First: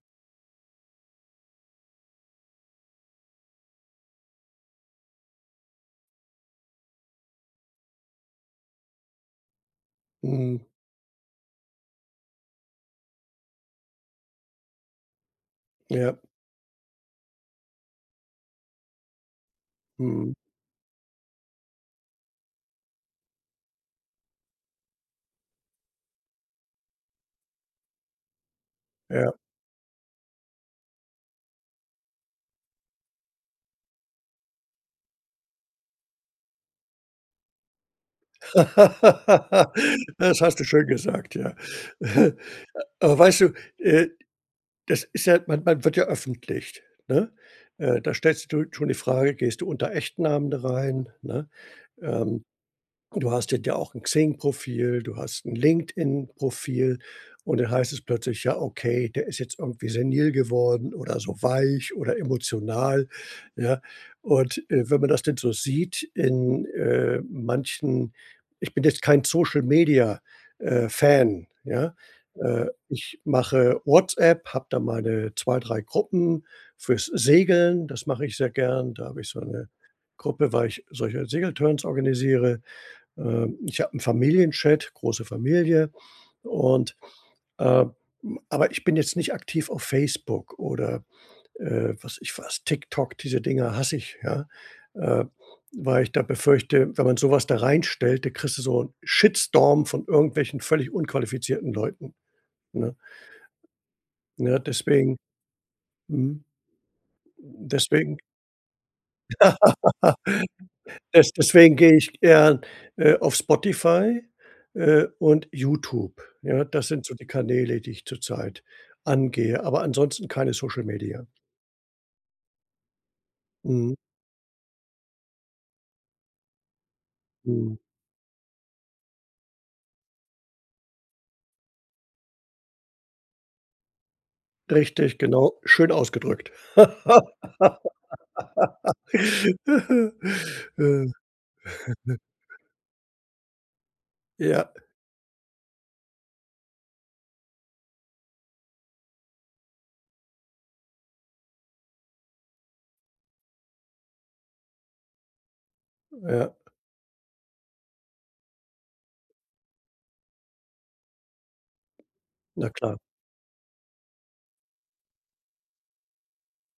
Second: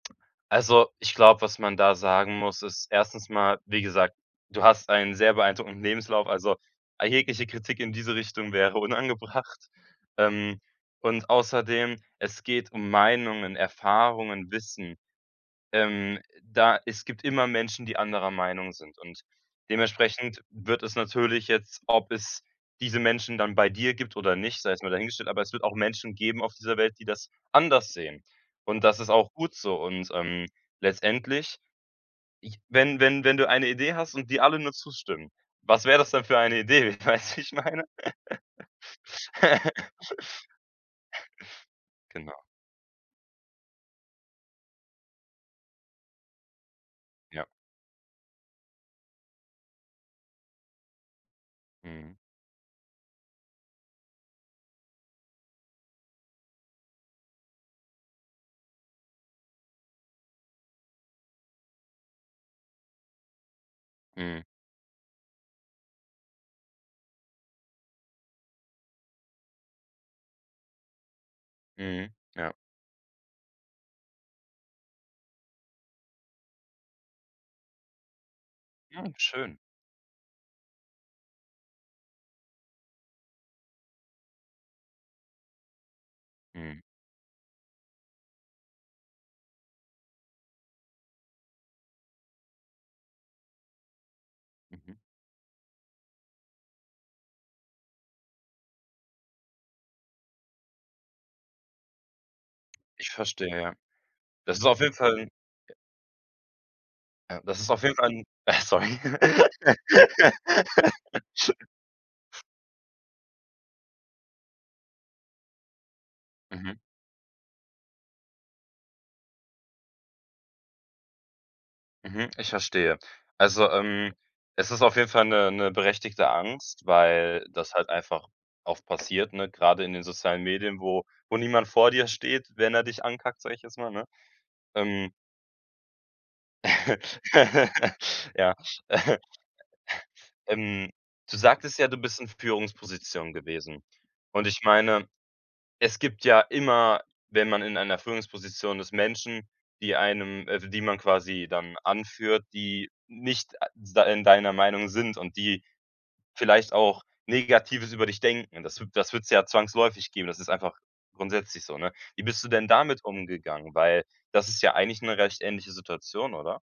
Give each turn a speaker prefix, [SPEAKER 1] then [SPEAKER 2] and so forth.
[SPEAKER 1] Also, ich glaube, was man da sagen muss, ist 1. mal, wie gesagt, du hast einen sehr beeindruckenden Lebenslauf, also, jegliche Kritik in diese Richtung wäre unangebracht. Ähm,
[SPEAKER 2] Mhm.
[SPEAKER 1] und außerdem, es geht um Meinungen, Erfahrungen, Wissen.
[SPEAKER 2] Ja.
[SPEAKER 1] Ähm, da es gibt immer Menschen, die anderer Meinung sind, und
[SPEAKER 2] Mhm.
[SPEAKER 1] dementsprechend wird es natürlich jetzt ob es diese Menschen dann bei dir gibt oder nicht, sei jetzt mal dahingestellt, aber es wird auch Menschen geben auf dieser Welt, die das anders sehen, und das ist auch
[SPEAKER 2] Ja.
[SPEAKER 1] gut so. Und, ähm, letztendlich ich wenn wenn wenn du eine Idee hast und dir alle nur zustimmen, was wäre das denn für eine Idee, weißt du, wie ich meine?
[SPEAKER 2] Das hast du schön gesagt. Ja.
[SPEAKER 1] Genau.
[SPEAKER 2] Aber weißt du, äh, das ist ja man man wird ja öffentlich, ne?
[SPEAKER 1] Ja.
[SPEAKER 2] Äh, da stellst du schon die Frage: „Gehst du unter echten Namen da rein?“, ne?
[SPEAKER 1] Mhm.
[SPEAKER 2] Ähm, und du hast da ja auch 'n Xing-Profil, du hast 'n LinkedIn-Profil, und dann heißt es plötzlich: „Ja, okay, der ist jetzt irgendwie senil geworden oder so weich oder emotional”, ja?
[SPEAKER 1] Mhm.
[SPEAKER 2] Und, äh, wenn man das denn so sieht in, äh, manchen ich bin jetzt kein Social Media äh, Fan, ja?
[SPEAKER 1] Mhm, ja.
[SPEAKER 2] Äh, ich mache WhatsApp, hab da meine 2, 3 Gruppen fürs Segeln das mache ich sehr gern. Da
[SPEAKER 1] Mm,
[SPEAKER 2] habe ich so
[SPEAKER 1] schön.
[SPEAKER 2] 'ne Gruppe, weil ich solche Segeltörns organisiere. Ähm, ich habe 'n Familienchat,- große Familie,-
[SPEAKER 1] Mhm.
[SPEAKER 2] und, ähm aber ich bin jetzt nicht aktiv auf Facebook oder, äh, weiß ich was, TikTok, diese Dinger hasse ich, ja,
[SPEAKER 1] Mhm.
[SPEAKER 2] äh, weil ich da befürchte, wenn man sowas da reinstellt, dann kriegst du so 'n Shitstorm von irgendwelchen völlig unqualifizierten Leuten, ne?
[SPEAKER 1] Ich verstehe, ja. Das
[SPEAKER 2] Ja,
[SPEAKER 1] ist auf jeden Fall
[SPEAKER 2] deswegen.
[SPEAKER 1] 'n J
[SPEAKER 2] Mhm.
[SPEAKER 1] Ja, das ist auf jeden Fall
[SPEAKER 2] Deswegen
[SPEAKER 1] 'n Äh, sorry.
[SPEAKER 2] des deswegen gehe ich eher, äh, auf Spotify, äh, und Youtube. Ja,
[SPEAKER 1] Mhm.
[SPEAKER 2] das sind so die Kanäle, die ich zur Zeit angehe, aber ansonsten keine Social Media.
[SPEAKER 1] Mhm, ich verstehe. Also,
[SPEAKER 2] Mhm.
[SPEAKER 1] ähm, es ist auf jeden Fall 'ne 'ne berechtigte Angst, weil das
[SPEAKER 2] Mhm.
[SPEAKER 1] halt einfach oft passiert, ne, grade in den sozialen Medien, wo wo niemand vor dir steht, wenn er dich ankackt, sag ich jetzt mal, ne? Ähm
[SPEAKER 2] Richtig, genau, schön ausgedrückt.
[SPEAKER 1] Ja. Ähm, du sagtest ja, du bist in Führungspositionen gewesen, und ich
[SPEAKER 2] Ja.
[SPEAKER 1] meine, es gibt ja immer, wenn man in einer Führungsposition ist, Menschen, die einem äh w die man quasi dann anführt, die nicht a da in deiner Meinung sind, und die
[SPEAKER 2] Ja.
[SPEAKER 1] vielleicht auch Negatives über dich denken. Das wü das würd's ja zwangsläufig geben, das ist einfach grundsätzlich so, ne? Wie bist du denn
[SPEAKER 2] Na klar.
[SPEAKER 1] damit umgegangen? Weil, das ist ja eigentlich 'ne recht ähnliche Situation, oder?